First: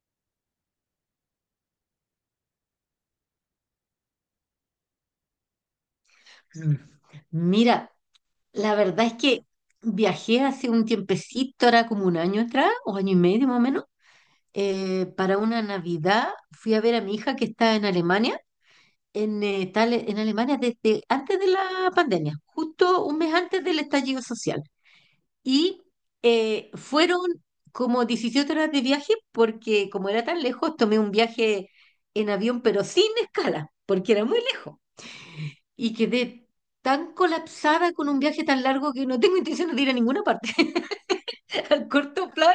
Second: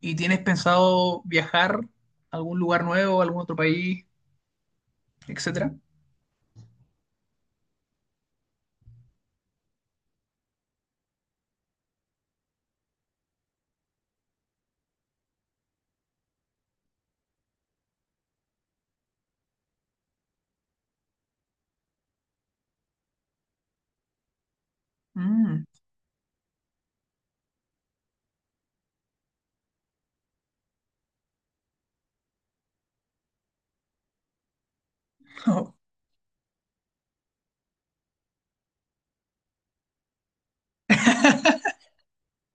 ¿Y tienes pensado viajar a algún lugar nuevo, a algún otro país, etcétera? Mm. Mira, la verdad es que viajé hace un tiempecito, era como un año atrás, o año y medio más o menos, para una Navidad fui a ver a mi hija que está en Alemania, en Alemania desde antes de la pandemia, justo un mes antes del estallido social. Mm, Y fueron como 17 horas de viaje porque como era tan lejos, tomé un viaje en avión, pero sin escala, porque era muy lejos no. y quedé tan colapsada con un viaje tan largo que no tengo intención de ir a ninguna parte al corto plazo.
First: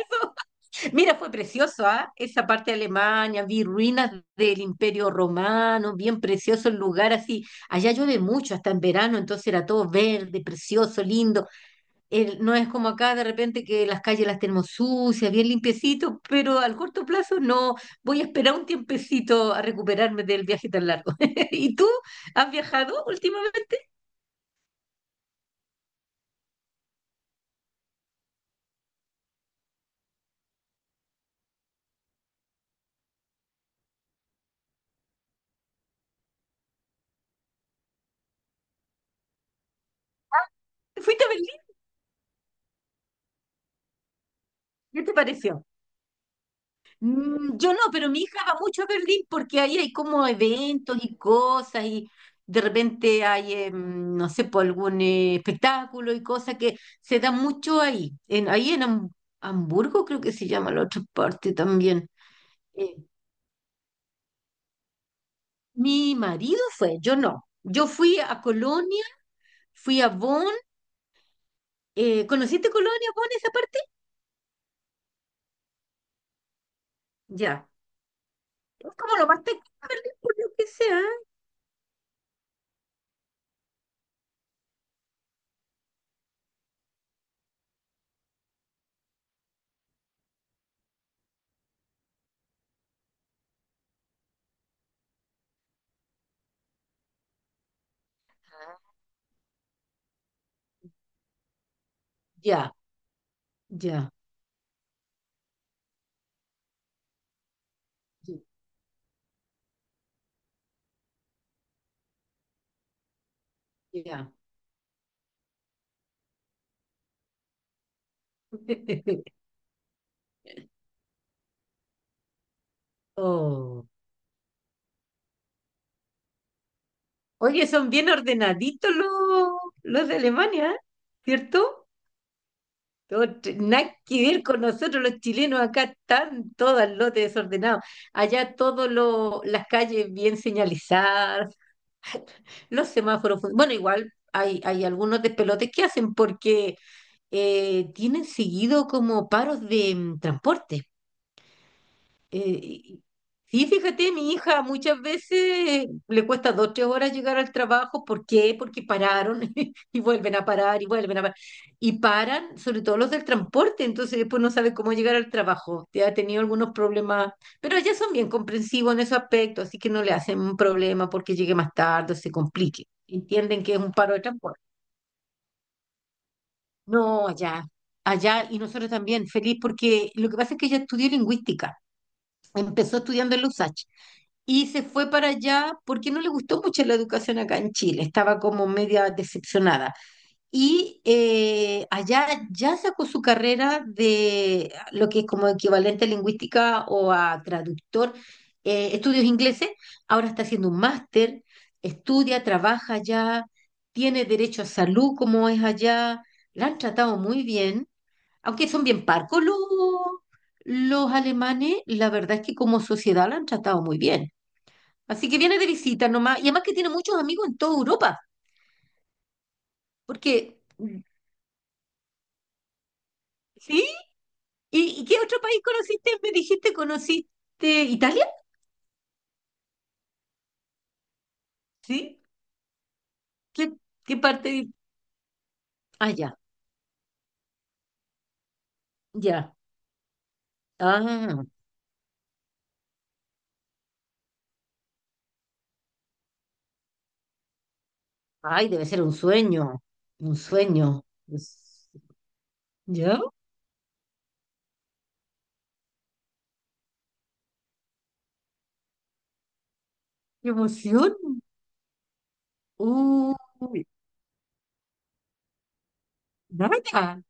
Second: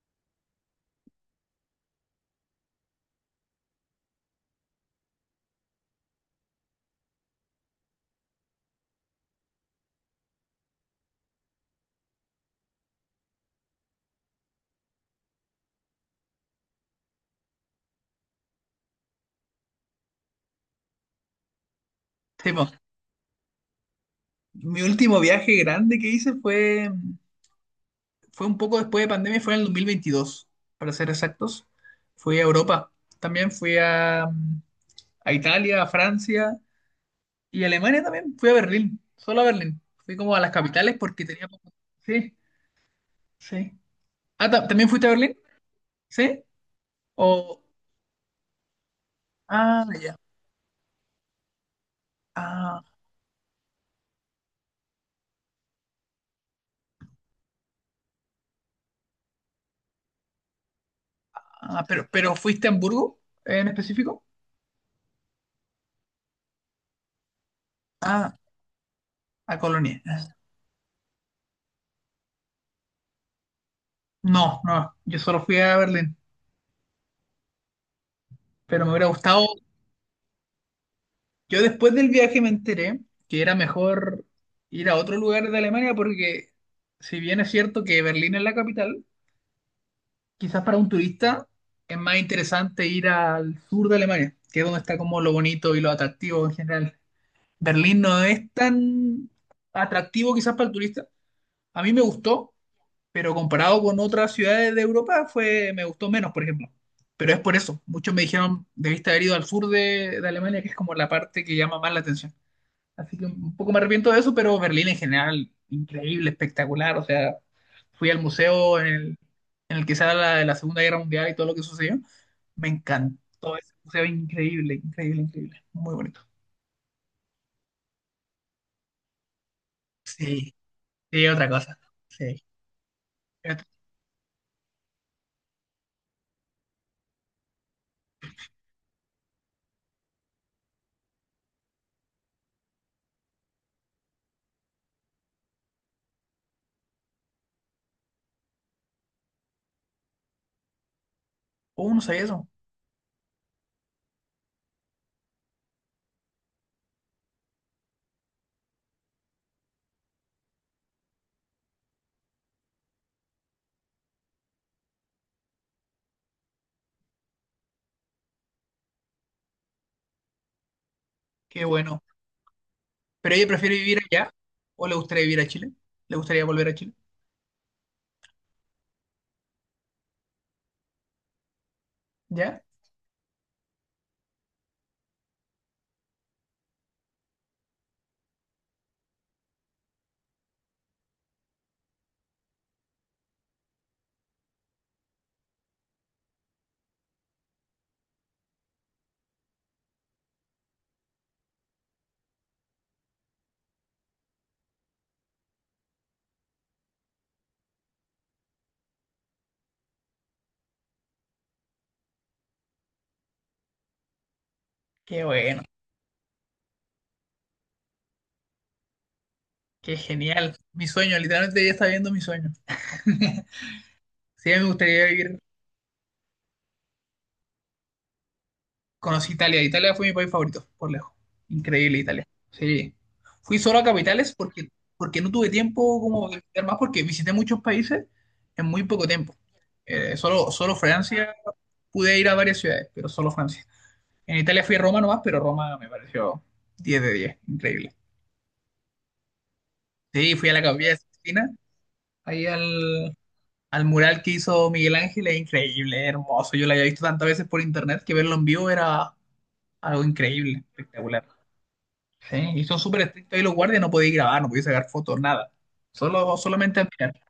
Mira, fue precioso, ¿ah? Esa parte de Alemania, vi ruinas del Imperio Romano, bien precioso el lugar así. Allá llueve mucho, hasta en verano, entonces era todo verde, precioso, lindo. No es como acá de repente que las calles las tenemos sucias, bien limpiecitos, pero al corto plazo no. Voy a esperar un tiempecito a recuperarme del viaje tan largo. ¿Y tú Sí, has po. viajado últimamente? Mi último viaje grande que hice fue, un poco después de pandemia, fue en el 2022, para ser exactos. Fui a Europa, también fui a Italia, a Francia y a Alemania también. Fui a Berlín, solo a Berlín. Fui como a las capitales ¿Fuiste porque a tenía Berlín? poco. Sí, sí. Ah, ¿también ¿Qué fuiste a te Berlín? pareció? ¿Sí? O... Yo no, pero mi hija va mucho a Berlín porque ahí Ah, hay ya. como eventos y cosas y de Ah. repente hay, no sé, por algún espectáculo y cosas que se da mucho ahí. Ahí en Hamburgo creo que se llama la otra parte Ah, pero, también. pero ¿fuiste a Eh, Hamburgo en específico? Mi marido fue, yo no. Yo fui Ah, a Colonia, a fui Colonia. a Bonn. ¿Conociste Colonia, Bonn, esa parte? No, no, yo solo fui a Berlín, Ya. pero me Es hubiera como lo más gustado. cerca de Berlín, por lo que sea. Yo después del viaje me enteré que era mejor ir a otro lugar de Alemania porque si bien es cierto que Berlín es la capital, quizás para un turista es más interesante ir al sur de Alemania, que es donde está como lo bonito y lo atractivo en general. Berlín no es tan atractivo quizás para el turista. A mí me gustó, Ya, pero comparado con ya, otras ciudades de Europa fue, me gustó menos, por ejemplo. Pero es por eso. Muchos me dijeron, debiste haber ido al sur de Alemania, que es como la parte que llama más la atención. Así que un poco me arrepiento de ya. eso, pero Berlín en general, increíble, espectacular. O sea, fui al museo en el que se habla de la Segunda Guerra Mundial y todo lo que sucedió. Me encantó ese Oh. museo, increíble, increíble, increíble. Muy bonito. Oye, son bien ordenaditos los de Sí, Alemania, ¿eh? sí, otra cosa. ¿Cierto? Sí. Pero- Nada que ver con nosotros los chilenos, acá están todos al lote desordenado. Allá todas las calles bien señalizadas, los semáforos. Bueno, igual hay, algunos despelotes que hacen porque tienen seguido como paros de transporte. Oh, no sabía eso. Eh, y- sí, fíjate, mi hija muchas veces le cuesta 2, 3 horas llegar al trabajo. ¿Por qué? Porque pararon y vuelven a parar y vuelven a parar. Y paran, sobre todo los del transporte, entonces después no sabe cómo llegar al trabajo. Ya ha tenido algunos problemas, pero ya son bien comprensivos en ese aspecto, así que no le hacen un problema porque llegue Qué más bueno. tarde o se complique. ¿Pero ella Entienden que prefiere es un vivir paro de allá? transporte. ¿O le gustaría vivir a Chile? ¿Le gustaría volver a Chile? No, allá, allá, y nosotros también, feliz, porque lo que pasa es que ella estudió lingüística. ¿Ya? Empezó estudiando en la USACH y se fue para allá porque no le gustó mucho la educación acá en Chile, estaba como media decepcionada. Y allá ya sacó su carrera de lo que es como equivalente a lingüística o a traductor, estudios ingleses, ahora está haciendo un máster, estudia, trabaja allá, tiene derecho a salud como es allá, la han tratado muy bien, aunque son bien parcos los alemanes, la verdad es que como sociedad la han tratado muy bien. Qué Así que viene bueno, de visita nomás. Y además que tiene muchos amigos en toda Europa. qué genial. Porque, Mi sueño, literalmente ella está viendo mi sueño. ¿sí? Sí, a mí me ¿Y, gustaría y qué vivir. otro país conociste? Me dijiste, ¿conociste Italia? Conocí Italia. Italia fue mi país favorito, por lejos. Increíble ¿Sí? Italia. Sí. Fui ¿Qué, solo a qué capitales parte? porque, no tuve tiempo Ah, como de ya, visitar más, porque visité muchos países en muy poco tiempo. ya. Solo Francia, Ah, pude ir a varias ciudades, pero solo Francia. En Italia fui a Roma nomás, pero Roma me pareció 10 de 10, increíble. ay, debe ser un sueño. Sí, Un fui a la capilla de sueño. Sixtina, Pues, ahí al, ¿ya? al mural que hizo Miguel Ángel, es increíble, es hermoso. Yo lo había visto tantas veces por internet que verlo en vivo era algo ¡Qué increíble, emoción! espectacular. Sí, y son súper estrictos ahí los guardias, Uy, no podéis grabar, no podéis sacar fotos, nada. Solo, solamente admirar. nada.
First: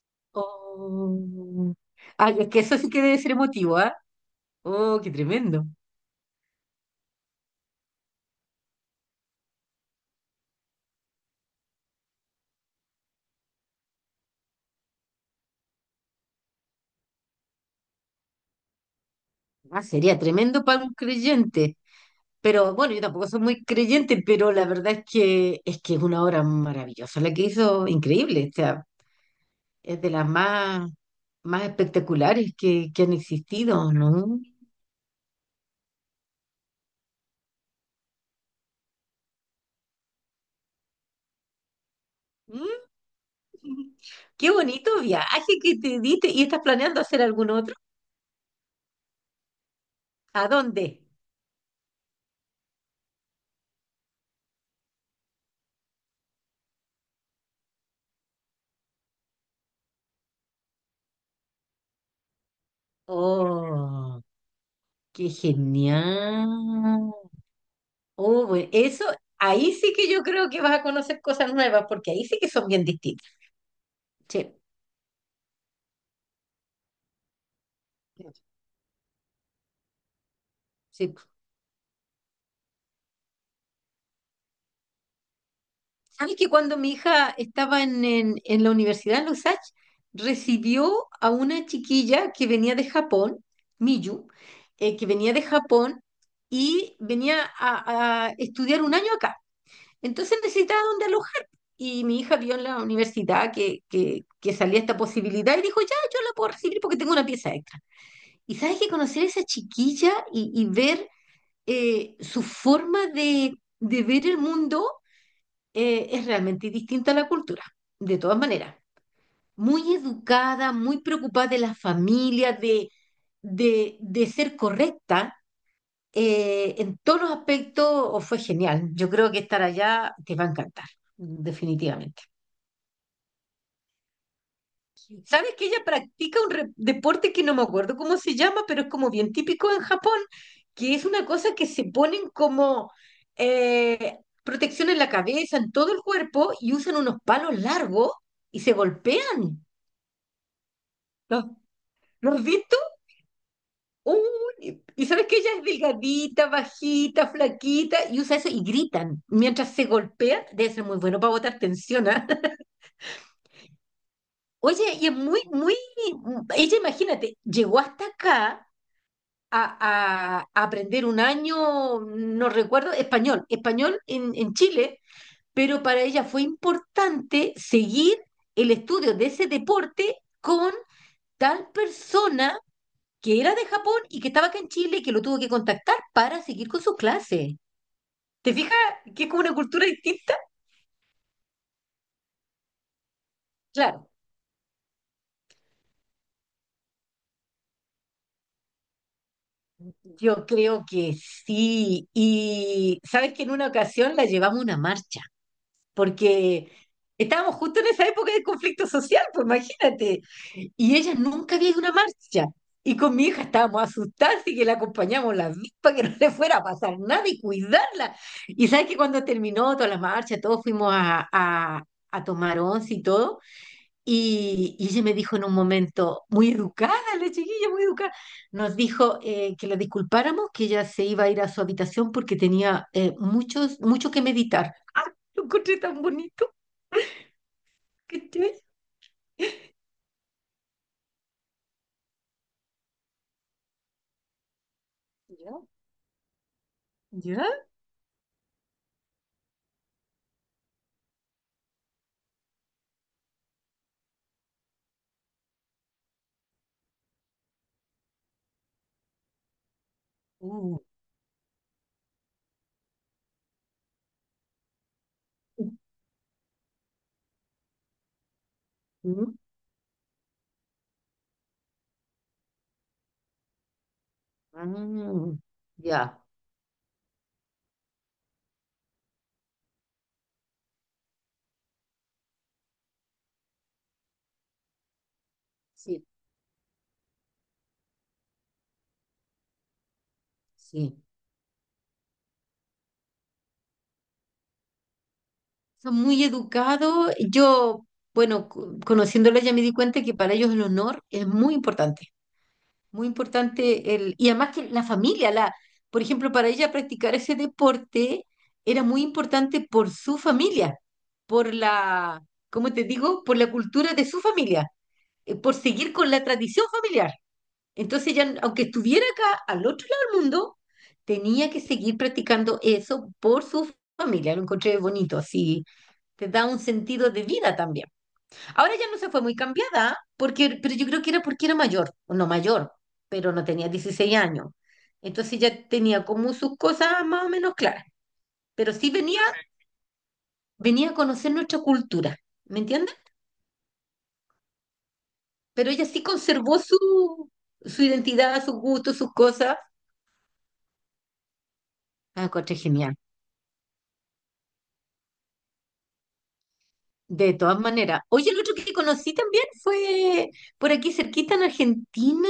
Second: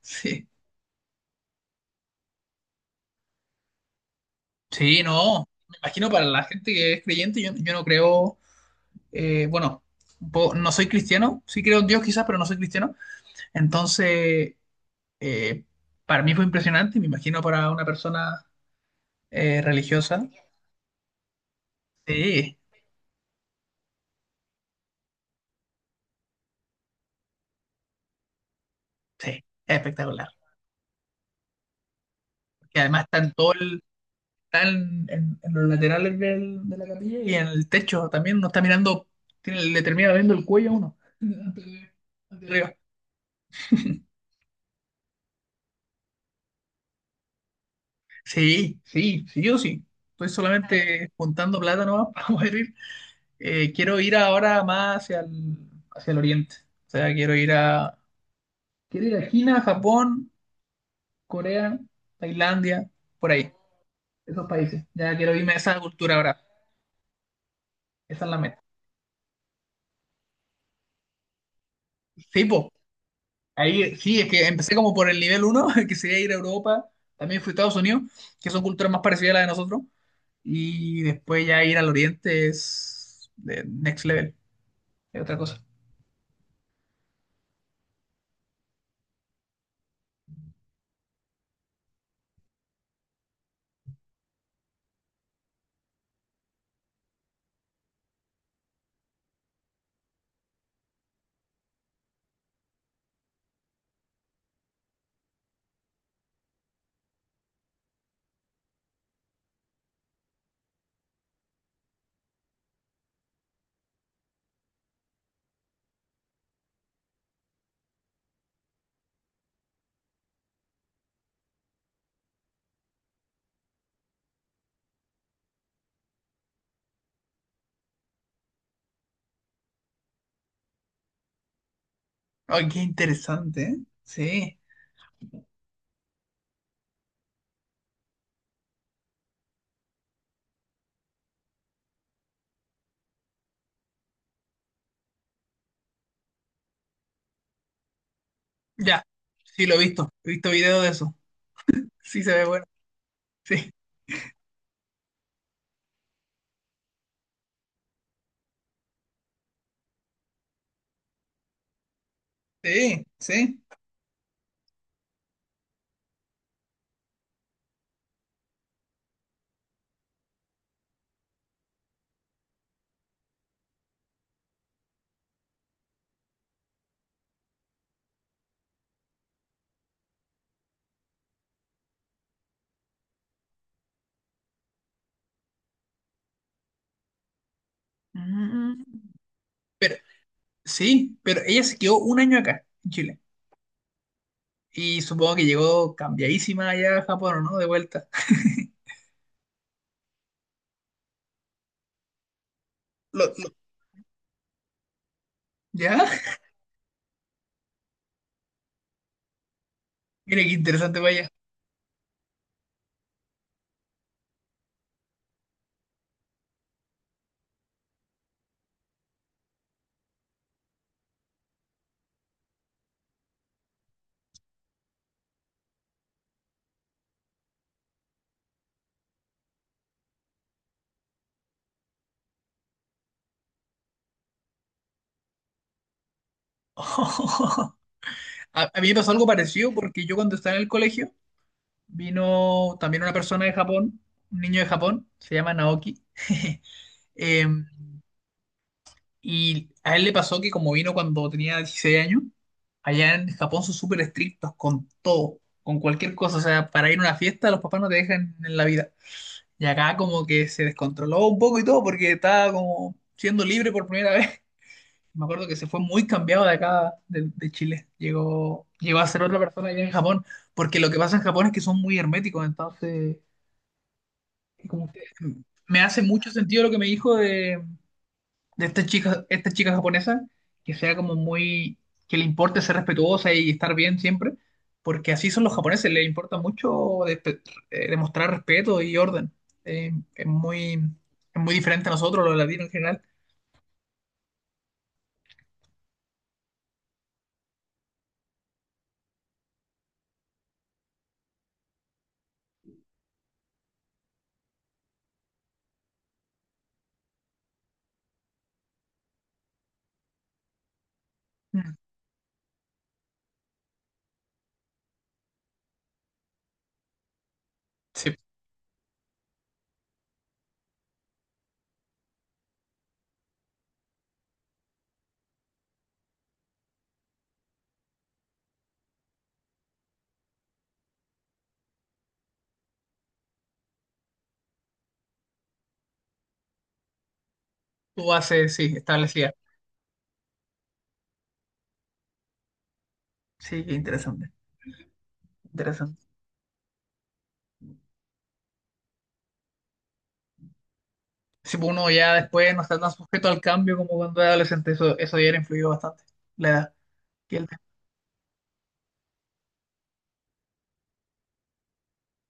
Sí. Oh. Ay, es que eso sí que debe ser emotivo, ¿ah? Oh, Sí, qué no. tremendo. Me imagino para la gente que es creyente, yo no creo, bueno, un no soy cristiano, sí creo en Dios quizás, pero no soy cristiano. Entonces, eh, para mí fue impresionante, y me imagino para una persona Ah, sería religiosa. tremendo para un creyente. Sí, Pero bueno, yo tampoco soy muy creyente, pero la verdad es que es una obra maravillosa, la que hizo increíble, o sea, sí, es es de espectacular. las más, más espectaculares Y que además han existido, ¿no? están en los laterales de la capilla y en el techo también. Uno está mirando, le termina viendo el cuello a uno. Antes de arriba. Mm, Qué bonito viaje que te diste. ¿Y estás planeando hacer algún otro? Sí, sí, sí, yo sí. Estoy ¿A dónde? solamente juntando plata nomás para poder ir. Quiero ir ahora más hacia el oriente. O sea, quiero ir a China, Japón, Corea, Tailandia, por ahí, Oh, esos países. Ya qué quiero irme a esa cultura ahora. genial. Esa es la Oh, meta. bueno, eso, ahí sí que yo creo que vas a conocer cosas nuevas, porque ahí sí Sí, que son po. bien distintas. Ahí, sí, es que Sí, empecé como por el nivel uno, que sería ir a Europa. También fui a Estados Unidos, que son culturas más parecidas a la de nosotros. Y sí. después ya ir al Oriente es de next level. Es otra cosa. Sabes que cuando mi hija estaba en, en la universidad en los Lusach, recibió a una chiquilla que venía de Japón, Miyu, que venía de Japón y venía a estudiar un año acá. Entonces necesitaba dónde alojar. Y mi hija vio en la universidad que, que salía esta posibilidad y dijo, ya, yo la puedo recibir porque tengo una pieza extra. Y sabes que conocer a esa chiquilla y ver su forma de ver el mundo es realmente distinta a la cultura, de todas maneras. Muy educada, muy preocupada de la familia, de, de ser correcta en todos los aspectos, o fue genial. Yo creo que estar allá te va a encantar, definitivamente. Ay, qué interesante, ¿eh? Sí. ¿Sabes que ella practica un deporte que no me acuerdo cómo se llama, pero es como bien típico en Japón, que es una cosa que se ponen como eh, protección en la cabeza, en todo el cuerpo, y usan unos palos largos y se Ya, golpean. sí, lo he visto. He visto videos de eso. ¿Los, Sí, se los has ve bueno. visto? Sí, Uy, y sabes que ella es delgadita, bajita, flaquita, y usa eso y gritan. Mientras se golpean, debe ser muy bueno para botar tensión, ¿ah? sí, sí. Oye, y es muy, muy. Ella, imagínate, llegó hasta acá a aprender un año, no recuerdo, español, español en Chile, pero para ella fue importante seguir el estudio de ese deporte con tal persona que era de Japón y que estaba acá en Chile y que lo tuvo que contactar para seguir con sus clases. ¿Te fijas Mm. que es como una cultura Pero, distinta? sí, pero ella se quedó un año acá, en Chile. Claro, Y supongo que llegó cambiadísima allá a Japón, ¿o no? De vuelta. yo creo que sí. Y sabes Lo- que en lo- una ocasión la llevamos a una marcha, ¿Ya? porque estábamos justo en esa época de conflicto social, pues imagínate. Mira qué Y interesante, ella vaya. nunca había ido a una marcha. Y con mi hija estábamos asustadas y que la acompañamos las dos para que no le fuera a pasar nada y cuidarla. Y sabes que cuando terminó toda la marcha, todos fuimos a, a tomar once y todo. Y ella me dijo en un momento, muy educada, la chiquilla, muy educada, nos dijo que la disculpáramos, que ella se iba a ir a su habitación porque tenía muchos, mucho que meditar. ¡Ah! Lo encontré tan bonito. ¿Cachai? A mí me pasó algo parecido porque yo cuando estaba en el colegio vino también una persona de Japón, un niño de Japón, se llama Ya, Naoki. ya. Eh, y a él le pasó que como vino cuando tenía 16 años, allá en Japón son súper estrictos con todo, con cualquier cosa. O sea, para ir a una fiesta los papás no te dejan en la vida. Y acá como que se Mm, descontroló un poco y todo porque estaba como siendo libre por primera vez. Me acuerdo que se fue muy cambiado de acá, de Chile. Llegó a ser mm, otra persona allá en Japón, porque lo que pasa en Japón es que son muy herméticos, entonces, como que mm, me hace ya, mucho sentido lo que me dijo de, esta chica japonesa, que sea como muy, que le importe ser respetuosa y estar bien siempre, porque así son los japoneses, les sí, importa mucho despe- demostrar respeto y orden. Eh, es muy, sí. es muy diferente a nosotros, los latinos en general. Son muy educados. Yo, bueno, conociéndola ya me di cuenta que para ellos el honor es muy importante. Muy importante el, y además que la familia, la, por ejemplo, para ella practicar ese deporte era muy importante por su familia, por Mm. la, ¿cómo te digo? Por la cultura de su familia, por seguir con la tradición familiar. Entonces Sí, ya, aunque estuviera acá al otro lado del mundo, tenía que seguir practicando eso por su familia. Lo encontré bonito, así te da un sentido de vida también. Ahora ya no se fue muy cambiada, porque, pero yo creo que era porque era mayor, o no mayor, pero no tenía 16 años. Entonces ya tenía como sus cosas más o menos claras. tú haces, Pero sí, sí venía, establecida. venía a conocer nuestra cultura, ¿me entiendes? Sí, qué interesante. Pero ella Interesante. sí conservó su, su identidad, sus gustos, sus cosas. Si uno ya Ah, después encontré no está tan genial. sujeto al cambio como cuando era adolescente, eso ya era influido bastante, la edad. De Y el- todas maneras. Oye, el otro que conocí también fue por aquí cerquita en Argentina,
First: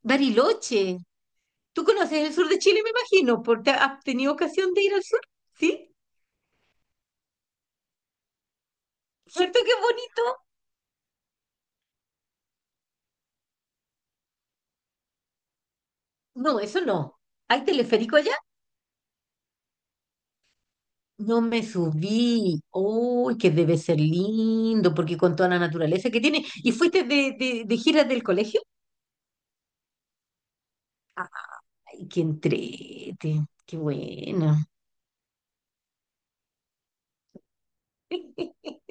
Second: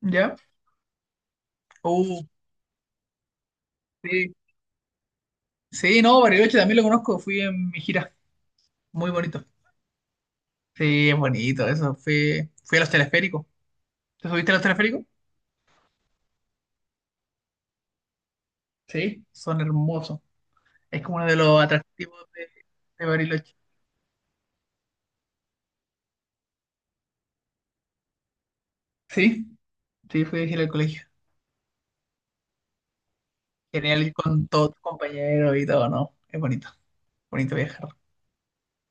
¿Ya? Bariloche. Tú Uh, conoces el sur de Chile, me imagino, porque has sí. tenido ocasión de ir al sur, ¿sí? Sí, no, Bariloche también lo conozco, fui en mi gira, muy bonito. ¿Cierto que es bonito? Sí, es bonito, eso, fui a los teleféricos. ¿Te subiste a los teleféricos? No, eso no. ¿Hay teleférico allá? Sí, son hermosos. Es como uno de No los me atractivos de, subí. de Uy, que Bariloche. debe ser lindo, porque con toda la naturaleza que tiene. ¿Y fuiste de, de giras del colegio? Sí, sí, fui a gira al colegio. Ay, qué entrete, qué Genial ir con bueno. todos tus compañeros y todo, ¿no? Es bonito, bonito viajar.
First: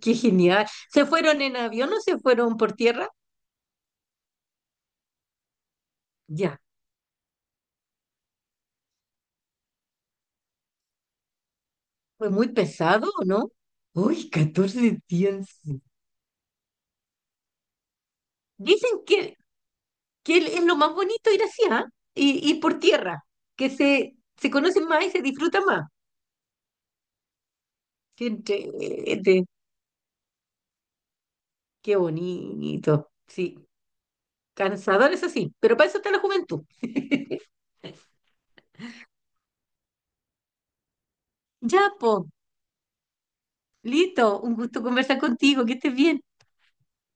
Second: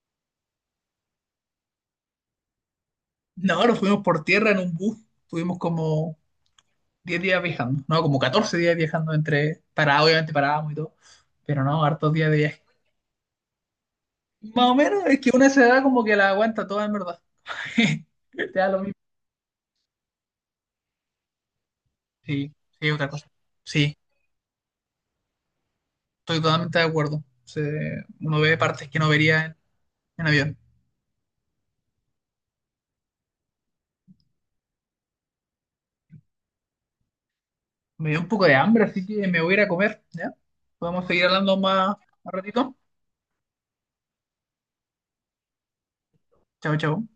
Qué genial. ¿Se fueron en avión o se fueron por tierra? No, nos fuimos por tierra en un bus, tuvimos como Ya, 10 días viajando, no, como 14 días viajando entre, para, obviamente parábamos y todo, pero no, hartos fue días de muy viaje. pesado, ¿no? Uy, Más o 14 menos, es que días. una se da como que la aguanta toda en verdad. Te da lo mismo. Dicen es lo más bonito ir así, ¿ah? Y Sí, ir por sí, otra tierra, cosa. que Sí, se conocen más y se disfruta más. estoy totalmente de acuerdo. Qué, Uno ve partes que no entrete, vería en avión. qué bonito. Sí, cansador eso sí, pero para eso está la juventud. Me dio un poco de hambre, así que me voy a ir a comer, ¿ya? Podemos seguir hablando Ya, más po, un ratito. Lito, un gusto conversar contigo, que estés bien. Chao, chao.